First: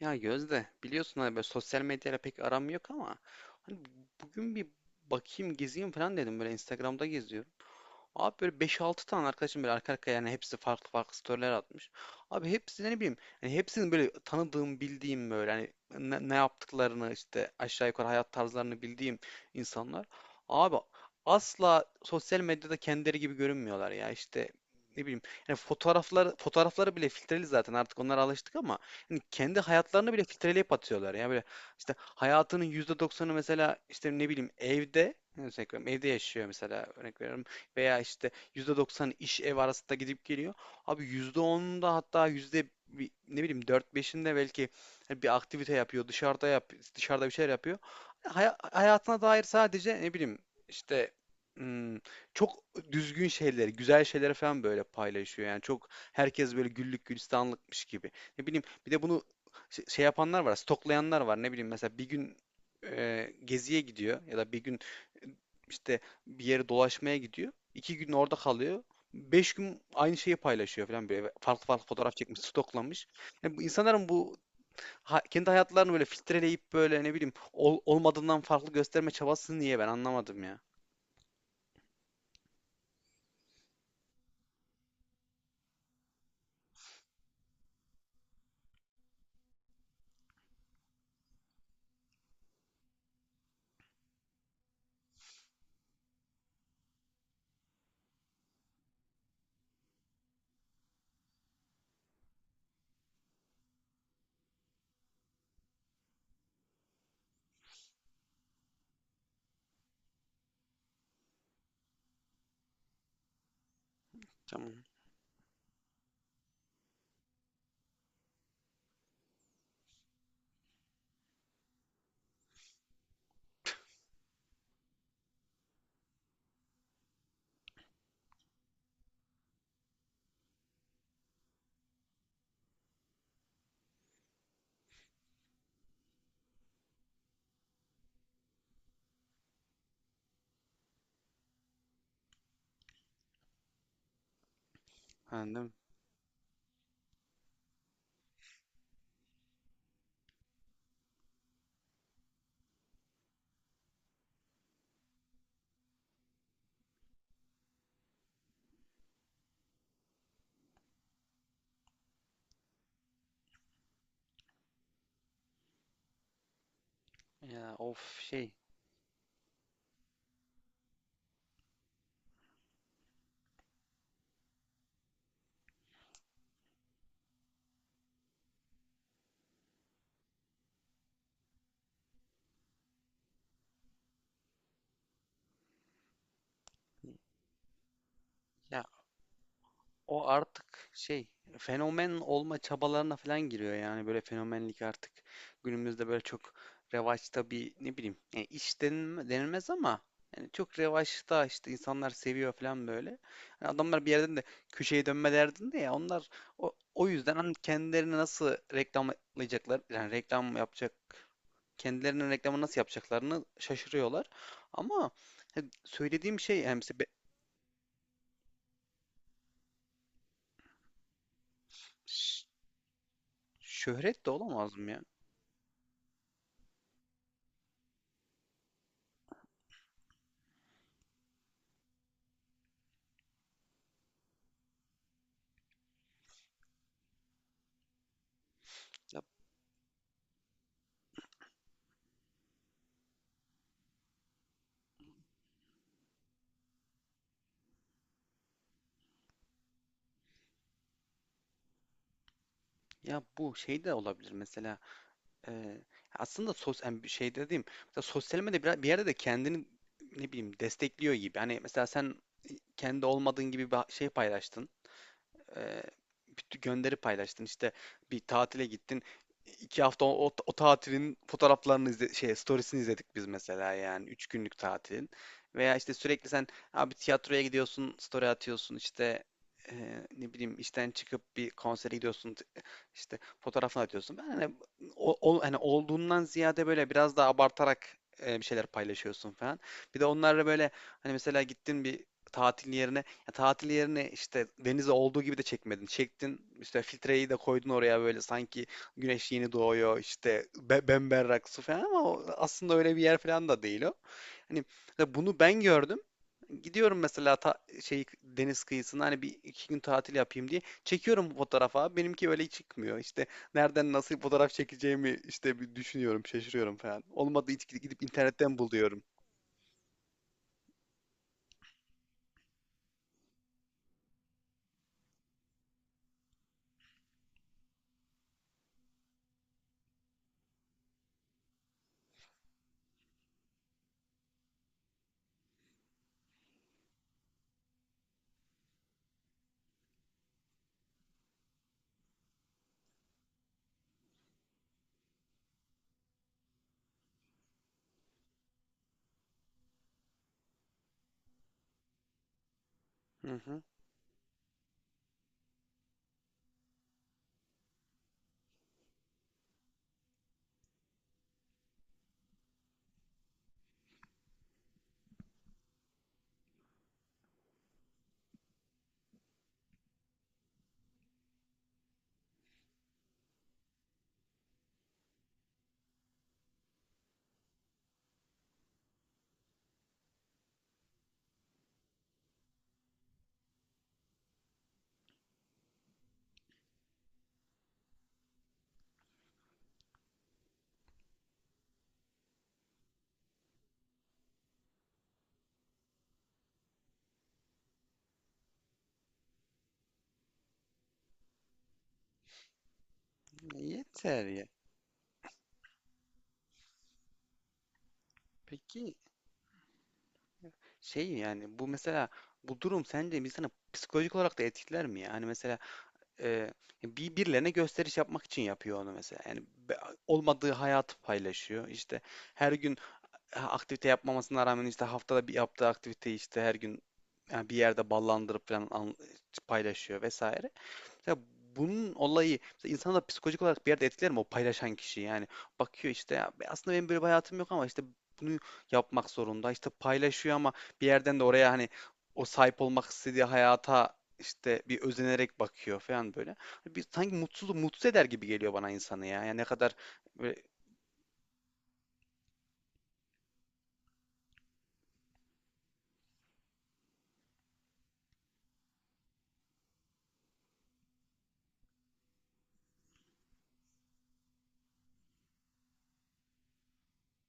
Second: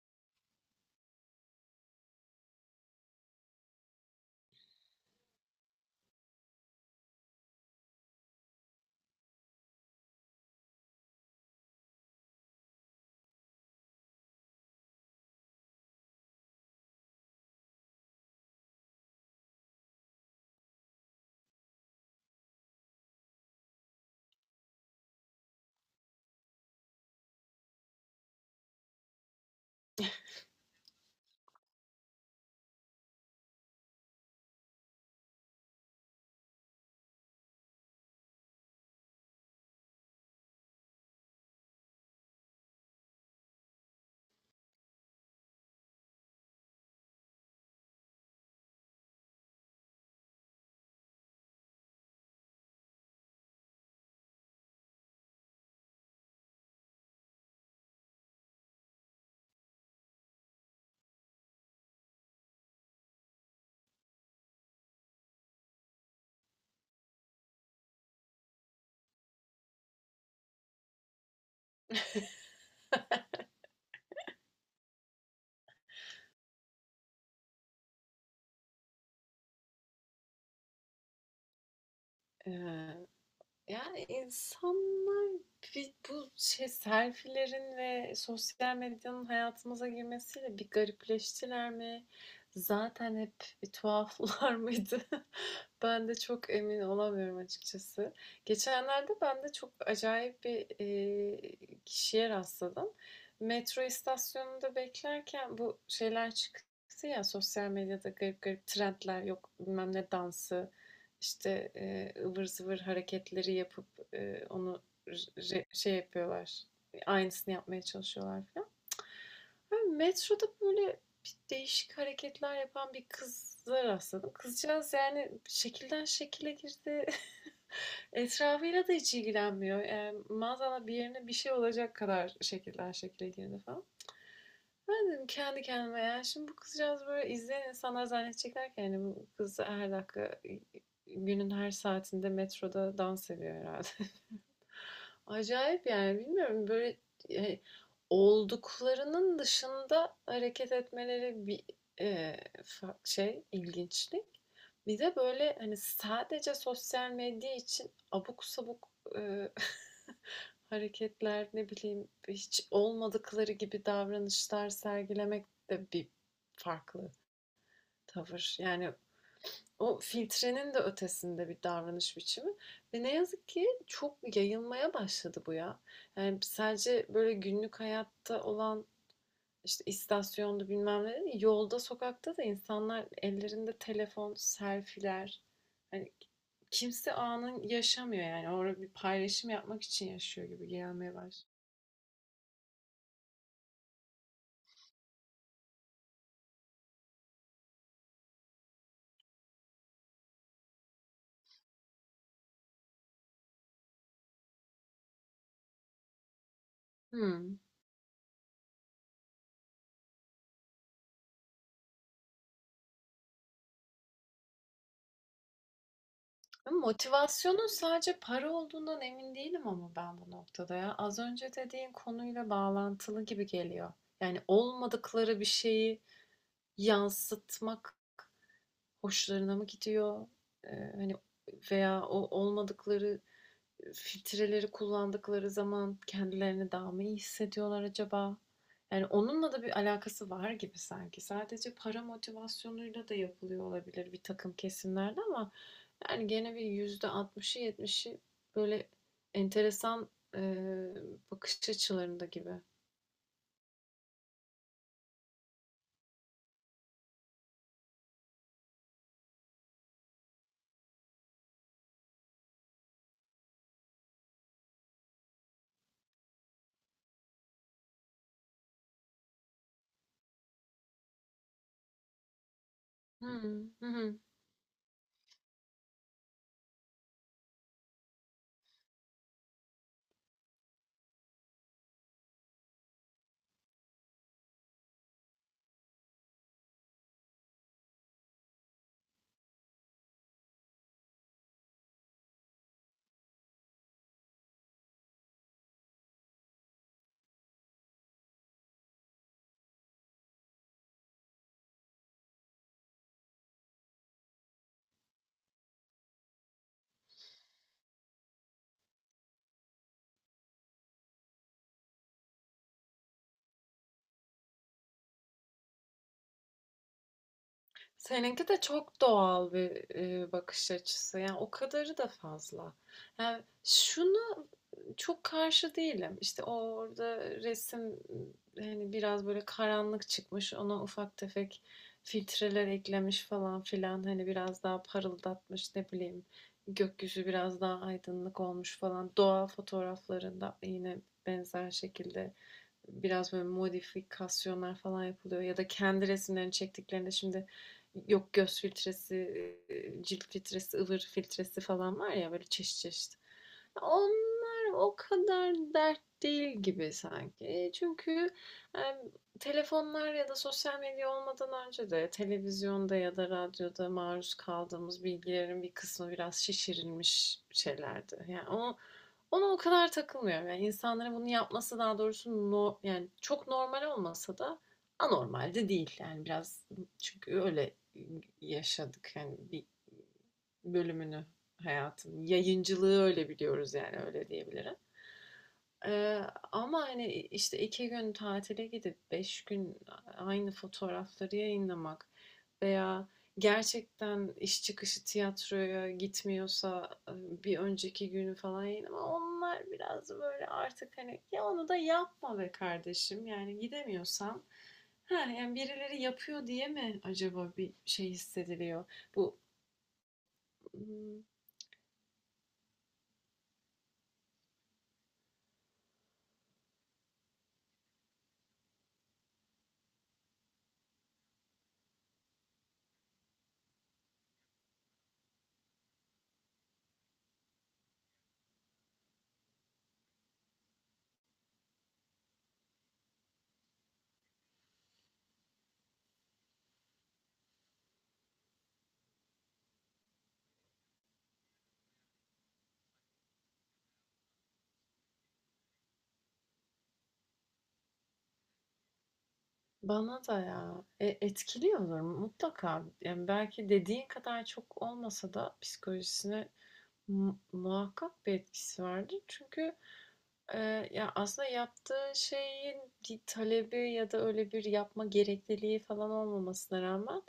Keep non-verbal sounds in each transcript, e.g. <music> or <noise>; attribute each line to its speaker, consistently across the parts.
Speaker 1: Ya Gözde, biliyorsun hani böyle sosyal medyayla pek aram yok ama hani bugün bir bakayım gezeyim falan dedim, böyle Instagram'da geziyorum. Abi böyle beş altı tane arkadaşım böyle arka arkaya, yani hepsi farklı farklı storyler atmış. Abi hepsi, ne bileyim, hani hepsinin böyle tanıdığım bildiğim böyle hani ne yaptıklarını işte aşağı yukarı hayat tarzlarını bildiğim insanlar. Abi asla sosyal medyada kendileri gibi görünmüyorlar ya, işte ne bileyim, yani fotoğrafları bile filtreli, zaten artık onlara alıştık ama hani kendi hayatlarını bile filtreleyip atıyorlar ya böyle. İşte hayatının yüzde doksanı mesela, işte ne bileyim, evde yani. Örnek veriyorum, evde yaşıyor mesela, örnek veriyorum. Veya işte %90 iş ev arasında gidip geliyor. Abi %10'unda, hatta ne bileyim dört beşinde belki hani bir aktivite yapıyor, dışarıda bir şeyler yapıyor. Hayatına dair sadece, ne bileyim, işte hmm, çok düzgün şeyleri, güzel şeyleri falan böyle paylaşıyor. Yani çok, herkes böyle güllük gülistanlıkmış gibi. Ne bileyim, bir de bunu şey yapanlar var, stoklayanlar var. Ne bileyim, mesela bir gün geziye gidiyor ya da bir gün, e, işte, bir yere dolaşmaya gidiyor. İki gün orada kalıyor. Beş gün aynı şeyi paylaşıyor falan böyle. Farklı farklı fotoğraf çekmiş, stoklamış. Yani bu insanların bu kendi hayatlarını böyle filtreleyip, böyle ne bileyim, olmadığından farklı gösterme çabası niye, ben anlamadım ya.
Speaker 2: Ee, yani insanlar bu şey selfilerin ve sosyal medyanın hayatımıza girmesiyle bir garipleştiler mi? Zaten hep bir tuhaflar <laughs> mıydı? Ben de çok emin olamıyorum açıkçası. Geçenlerde ben de çok acayip bir kişiye rastladım. Metro istasyonunda beklerken bu şeyler çıktı ya, sosyal medyada garip garip trendler, yok bilmem ne dansı işte, ıvır zıvır hareketleri yapıp e,
Speaker 1: Tamam.
Speaker 2: onu şey yapıyorlar. Aynısını yapmaya çalışıyorlar falan. Ben metroda böyle değişik hareketler yapan bir kıza rastladım. Kızcağız yani şekilden şekile girdi. <laughs> Etrafıyla da hiç ilgilenmiyor. Yani maazallah bir yerine bir şey olacak kadar şekilden şekile girdi falan. Ben dedim kendi kendime, yani şimdi bu kızcağız böyle, izleyen insanlar zannedecekler ki yani bu kız her dakika, günün her saatinde metroda dans ediyor herhalde.
Speaker 1: Ha, değil mi?
Speaker 2: Acayip yani, bilmiyorum, böyle e, olduklarının dışında hareket etmeleri bir e, şey, ilginçlik. Bir de böyle hani sadece sosyal medya için abuk sabuk e, <laughs> hareketler, ne bileyim, hiç olmadıkları gibi davranışlar sergilemek de bir farklı
Speaker 1: Ya of şey.
Speaker 2: tavır. Yani o filtrenin de ötesinde bir davranış biçimi ve ne yazık ki çok yayılmaya başladı bu ya. Yani sadece böyle günlük hayatta olan, işte istasyonda, bilmem ne, yolda, sokakta da insanlar ellerinde telefon, selfiler. Hani kimse anın yaşamıyor yani. Orada
Speaker 1: Ya,
Speaker 2: bir paylaşım yapmak için
Speaker 1: o
Speaker 2: yaşıyor gibi
Speaker 1: artık
Speaker 2: gelmeye
Speaker 1: şey,
Speaker 2: başladı.
Speaker 1: fenomen olma çabalarına falan giriyor, yani böyle fenomenlik artık günümüzde böyle çok revaçta bir, ne bileyim, yani denilmez ama yani çok revaçta, işte insanlar seviyor falan böyle. Hani adamlar bir yerden de köşeye dönme derdinde ya onlar, o yüzden hani
Speaker 2: Hmm.
Speaker 1: kendilerini nasıl reklamlayacaklar, yani reklam yapacak, kendilerinin reklamı nasıl yapacaklarını şaşırıyorlar. Ama hani söylediğim şey, yani mesela
Speaker 2: Motivasyonun sadece para olduğundan emin değilim ama, ben bu noktada ya. Az önce dediğin
Speaker 1: ş-
Speaker 2: konuyla bağlantılı gibi geliyor.
Speaker 1: şöhret de
Speaker 2: Yani
Speaker 1: olamaz mı ya?
Speaker 2: olmadıkları bir şeyi yansıtmak hoşlarına mı gidiyor? Ee, hani veya o olmadıkları, filtreleri kullandıkları zaman kendilerini daha mı iyi hissediyorlar acaba? Yani onunla da bir alakası var gibi sanki. Sadece para motivasyonuyla da yapılıyor olabilir bir takım kesimlerde ama yani gene bir yüzde 60'ı 70'i böyle enteresan e, bakış açılarında gibi.
Speaker 1: Ya bu şey de olabilir mesela, e, aslında yani bir şey dediğim, mesela sosyal medya bir, yerde de kendini, ne bileyim, destekliyor gibi. Hani mesela sen kendi olmadığın gibi bir şey paylaştın, e, bir gönderi paylaştın. İşte bir tatile gittin. İki hafta o tatilin fotoğraflarını izle, şey, storiesini izledik biz
Speaker 2: Hı
Speaker 1: mesela yani.
Speaker 2: hı.
Speaker 1: Üç günlük tatilin. Veya işte sürekli sen, abi, tiyatroya gidiyorsun, story atıyorsun, işte e, ne bileyim işten çıkıp bir konsere gidiyorsun, işte fotoğrafını atıyorsun. Ben hani, hani olduğundan ziyade böyle biraz daha abartarak, bir şeyler paylaşıyorsun falan. Bir de onlarla böyle, hani mesela gittin bir tatil yerine, ya tatil yerine, işte denize olduğu gibi de çekmedin. Çektin, işte filtreyi de koydun oraya, böyle sanki güneş yeni doğuyor, işte be bemberrak su falan ama o aslında öyle bir yer falan da değil o. Hani mesela bunu ben gördüm. Gidiyorum mesela, şey, deniz kıyısına, hani bir iki gün tatil yapayım diye çekiyorum fotoğrafa. Benimki öyle çıkmıyor. İşte nereden nasıl fotoğraf çekeceğimi işte bir düşünüyorum, şaşırıyorum falan. Olmadı hiç, gidip
Speaker 2: Seninki
Speaker 1: internetten
Speaker 2: de çok
Speaker 1: buluyorum.
Speaker 2: doğal bir bakış açısı. Yani o kadarı da fazla. Yani şunu, çok karşı değilim. İşte orada resim hani biraz böyle karanlık çıkmış. Ona ufak tefek filtreler eklemiş falan filan. Hani biraz daha parıldatmış, ne bileyim. Gökyüzü biraz daha aydınlık olmuş falan. Doğa fotoğraflarında yine benzer şekilde biraz böyle modifikasyonlar falan yapılıyor ya da kendi resimlerini çektiklerinde şimdi yok göz filtresi, cilt filtresi, ıvır filtresi falan var ya, böyle çeşit çeşit.
Speaker 1: Hı hı.
Speaker 2: Onlar o kadar dert değil gibi sanki. E, çünkü em, telefonlar ya da sosyal medya olmadan önce de televizyonda ya da radyoda maruz kaldığımız bilgilerin bir kısmı biraz şişirilmiş şeylerdi. Yani o Ona o kadar takılmıyorum. Yani insanların bunu yapması, daha doğrusu no, yani çok normal olmasa da anormal de değil. Yani biraz, çünkü öyle yaşadık. Yani bir bölümünü, hayatın yayıncılığı öyle biliyoruz yani, öyle diyebilirim. Eee, ama hani, işte 2 gün tatile gidip 5 gün aynı fotoğrafları yayınlamak veya gerçekten iş çıkışı tiyatroya gitmiyorsa bir önceki günü falan yayınlama, onlar biraz böyle artık, hani ya onu da yapma be kardeşim, yani
Speaker 1: Yeter
Speaker 2: gidemiyorsam,
Speaker 1: ya.
Speaker 2: ha yani birileri yapıyor diye mi acaba bir şey hissediliyor?
Speaker 1: Peki,
Speaker 2: Bu,
Speaker 1: şey,
Speaker 2: hmm,
Speaker 1: yani bu mesela, bu durum sence insanı psikolojik olarak da etkiler mi ya? Hani mesela e, birilerine gösteriş yapmak için yapıyor onu mesela. Yani olmadığı hayatı paylaşıyor. İşte her gün aktivite yapmamasına rağmen, işte haftada bir yaptığı aktiviteyi işte her gün, yani bir yerde ballandırıp falan paylaşıyor vesaire. Mesela bunun olayı, mesela insanı da psikolojik olarak bir yerde etkiler mi o paylaşan kişi? Yani bakıyor işte, ya aslında benim böyle bir hayatım yok ama işte bunu yapmak zorunda, işte paylaşıyor ama bir yerden de oraya hani o sahip olmak istediği hayata işte bir özenerek bakıyor falan böyle. Hani bir sanki mutsuz mutsuz eder gibi geliyor bana insanı ya. Yani ne kadar
Speaker 2: bana da
Speaker 1: böyle,
Speaker 2: ya. E, etkiliyordur mutlaka. Yani belki dediğin kadar çok olmasa da psikolojisine muhakkak bir etkisi vardır. Çünkü e, ya aslında yaptığı şeyin bir talebi ya da öyle bir yapma gerekliliği falan olmamasına rağmen,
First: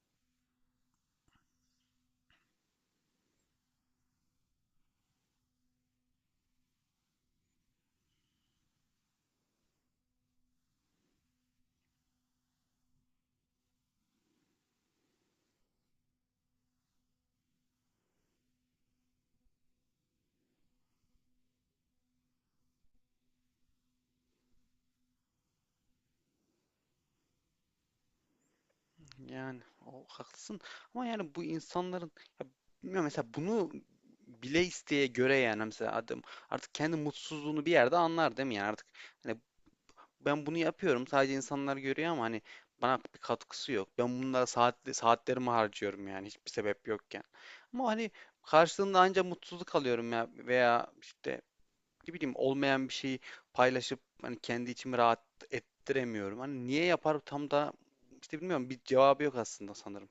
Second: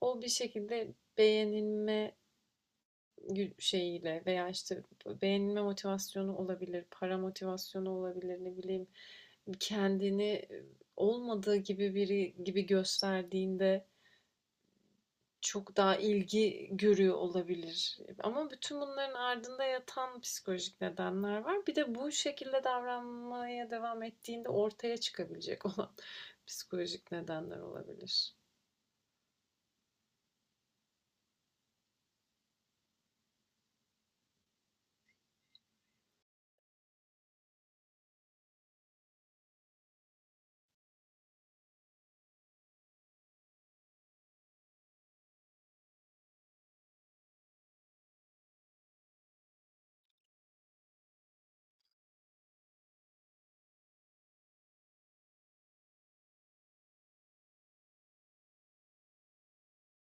Speaker 2: o bir şekilde beğenilme şeyiyle veya işte beğenilme motivasyonu olabilir, para motivasyonu olabilir, ne bileyim, kendini olmadığı gibi biri gibi gösterdiğinde çok daha ilgi görüyor olabilir. Ama bütün bunların ardında yatan psikolojik nedenler var. Bir de bu şekilde davranmaya devam ettiğinde ortaya çıkabilecek <laughs> olan psikolojik nedenler olabilir.
Speaker 1: yani o haklısın ama yani bu insanların, ya bilmiyorum, mesela bunu bile isteye göre, yani mesela adam artık kendi mutsuzluğunu bir yerde anlar değil mi? Yani artık hani ben bunu yapıyorum, sadece insanlar görüyor ama hani bana bir katkısı yok. Ben bunlara saatlerimi harcıyorum yani hiçbir sebep yokken. Ama hani karşılığında ancak mutsuzluk alıyorum ya, veya işte, ne bileyim, olmayan bir şeyi paylaşıp hani kendi içimi rahat ettiremiyorum. Hani niye yapar tam da, işte bilmiyorum, bir cevabı yok aslında sanırım.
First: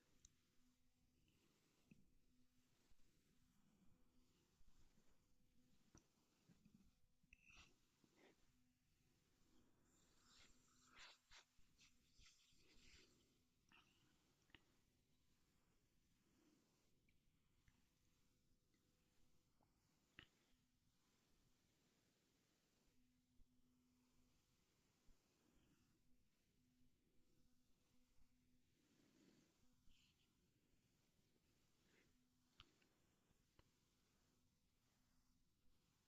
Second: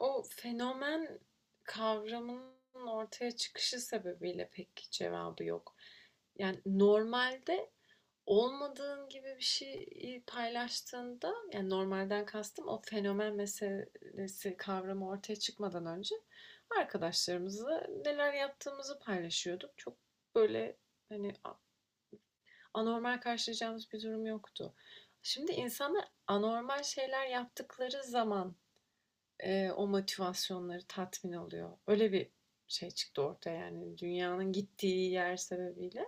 Speaker 2: O fenomen kavramının ortaya çıkışı sebebiyle pek cevabı yok. Yani normalde olmadığın gibi bir şeyi paylaştığında, yani normalden kastım, o fenomen meselesi, kavramı ortaya çıkmadan önce arkadaşlarımızla neler yaptığımızı paylaşıyorduk. Çok böyle hani anormal karşılayacağımız bir durum yoktu. Şimdi insanlar anormal şeyler yaptıkları zaman o motivasyonları tatmin oluyor. Öyle bir şey çıktı ortaya yani, dünyanın gittiği yer sebebiyle.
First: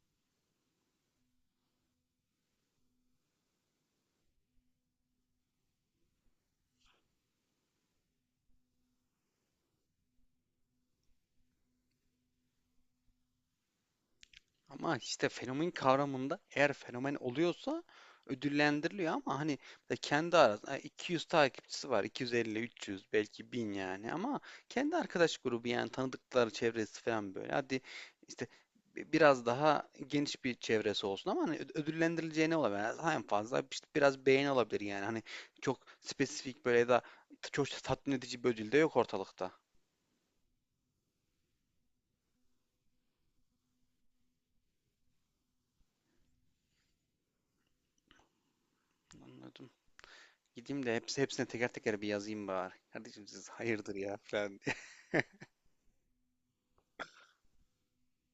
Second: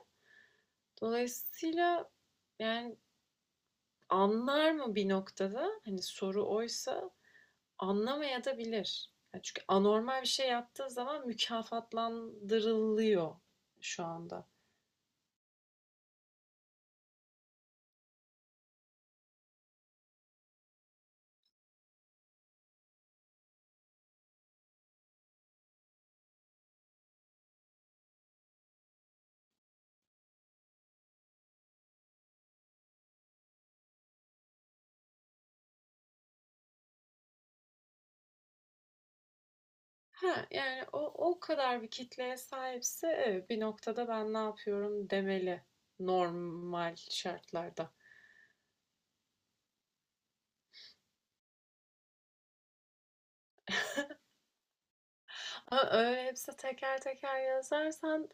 Speaker 2: Dolayısıyla yani anlar mı bir noktada? Hani soru oysa, anlamaya da bilir. Ya çünkü anormal bir şey yaptığı zaman mükafatlandırılıyor şu anda.
Speaker 1: Ama işte fenomen kavramında, eğer fenomen oluyorsa ödüllendiriliyor ama hani mesela kendi arasında 200 takipçisi var. 250, 300, belki 1000 yani, ama kendi arkadaş grubu yani, tanıdıkları çevresi falan böyle. Hadi işte biraz daha geniş bir çevresi olsun ama hani ödüllendirileceği ne olabilir? Yani en fazla işte biraz beğeni olabilir yani. Hani çok spesifik böyle, ya da çok tatmin edici bir ödül de yok ortalıkta.
Speaker 2: Ha yani o, o kadar bir kitleye sahipse evet, bir noktada ben ne yapıyorum demeli normal şartlarda.
Speaker 1: Anladım. Gideyim de hepsine teker teker bir yazayım bari. Kardeşim, siz hayırdır ya, falan diye.
Speaker 2: Ama öyle hepsi teker teker yazarsan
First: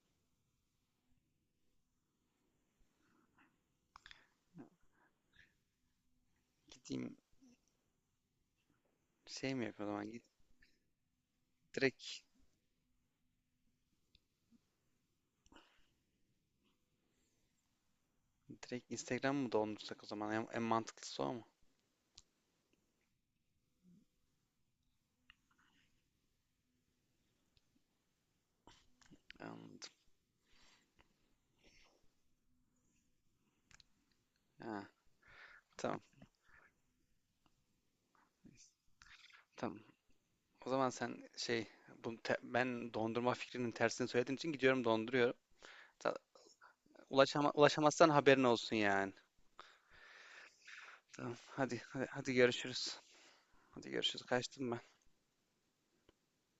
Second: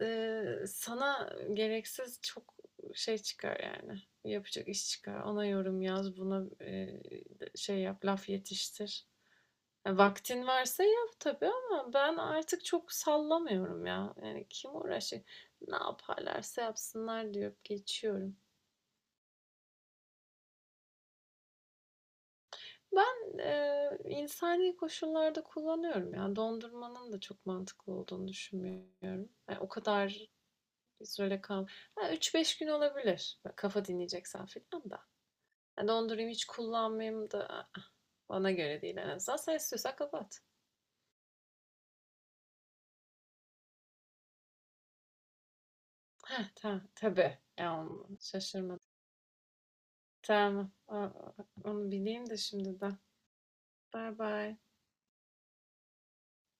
Speaker 2: Sana gereksiz çok şey çıkar yani, yapacak iş çıkar. Ona yorum yaz, buna,
Speaker 1: <laughs> Gideyim,
Speaker 2: şey yap, laf yetiştir.
Speaker 1: şey mi yapayım o
Speaker 2: Ya
Speaker 1: zaman? Git,
Speaker 2: vaktin varsa yap tabii ama ben
Speaker 1: direkt,
Speaker 2: artık çok sallamıyorum ya. Yani kim uğraşacak? Ne yaparlarsa yapsınlar deyip geçiyorum.
Speaker 1: direkt Instagram mı doldursak o zaman? En mantıklısı o mu?
Speaker 2: Ben insani koşullarda kullanıyorum yani. Dondurmanın da çok mantıklı olduğunu düşünmüyorum. Yani o
Speaker 1: Anladım.
Speaker 2: kadar bir kal üç beş gün olabilir. Kafa dinleyeceksen
Speaker 1: Ha,
Speaker 2: filan da. Ya
Speaker 1: tamam
Speaker 2: dondurayım, hiç kullanmayayım da, ı-ı, bana göre değil en azından. Sen
Speaker 1: tamam.
Speaker 2: istiyorsan kapat.
Speaker 1: O zaman sen şey, ben dondurma fikrinin tersini söylediğin için gidiyorum donduruyorum. Ta-
Speaker 2: Heh, tamam tabii. Ya,
Speaker 1: Ulaşamazsan haberin olsun
Speaker 2: şaşırmadım.
Speaker 1: yani.
Speaker 2: Tamam. Aa,
Speaker 1: Tamam, hadi
Speaker 2: onu
Speaker 1: hadi,
Speaker 2: bileyim
Speaker 1: hadi
Speaker 2: de şimdiden.
Speaker 1: görüşürüz. Hadi
Speaker 2: Bye
Speaker 1: görüşürüz.
Speaker 2: bye.
Speaker 1: Kaçtım ben.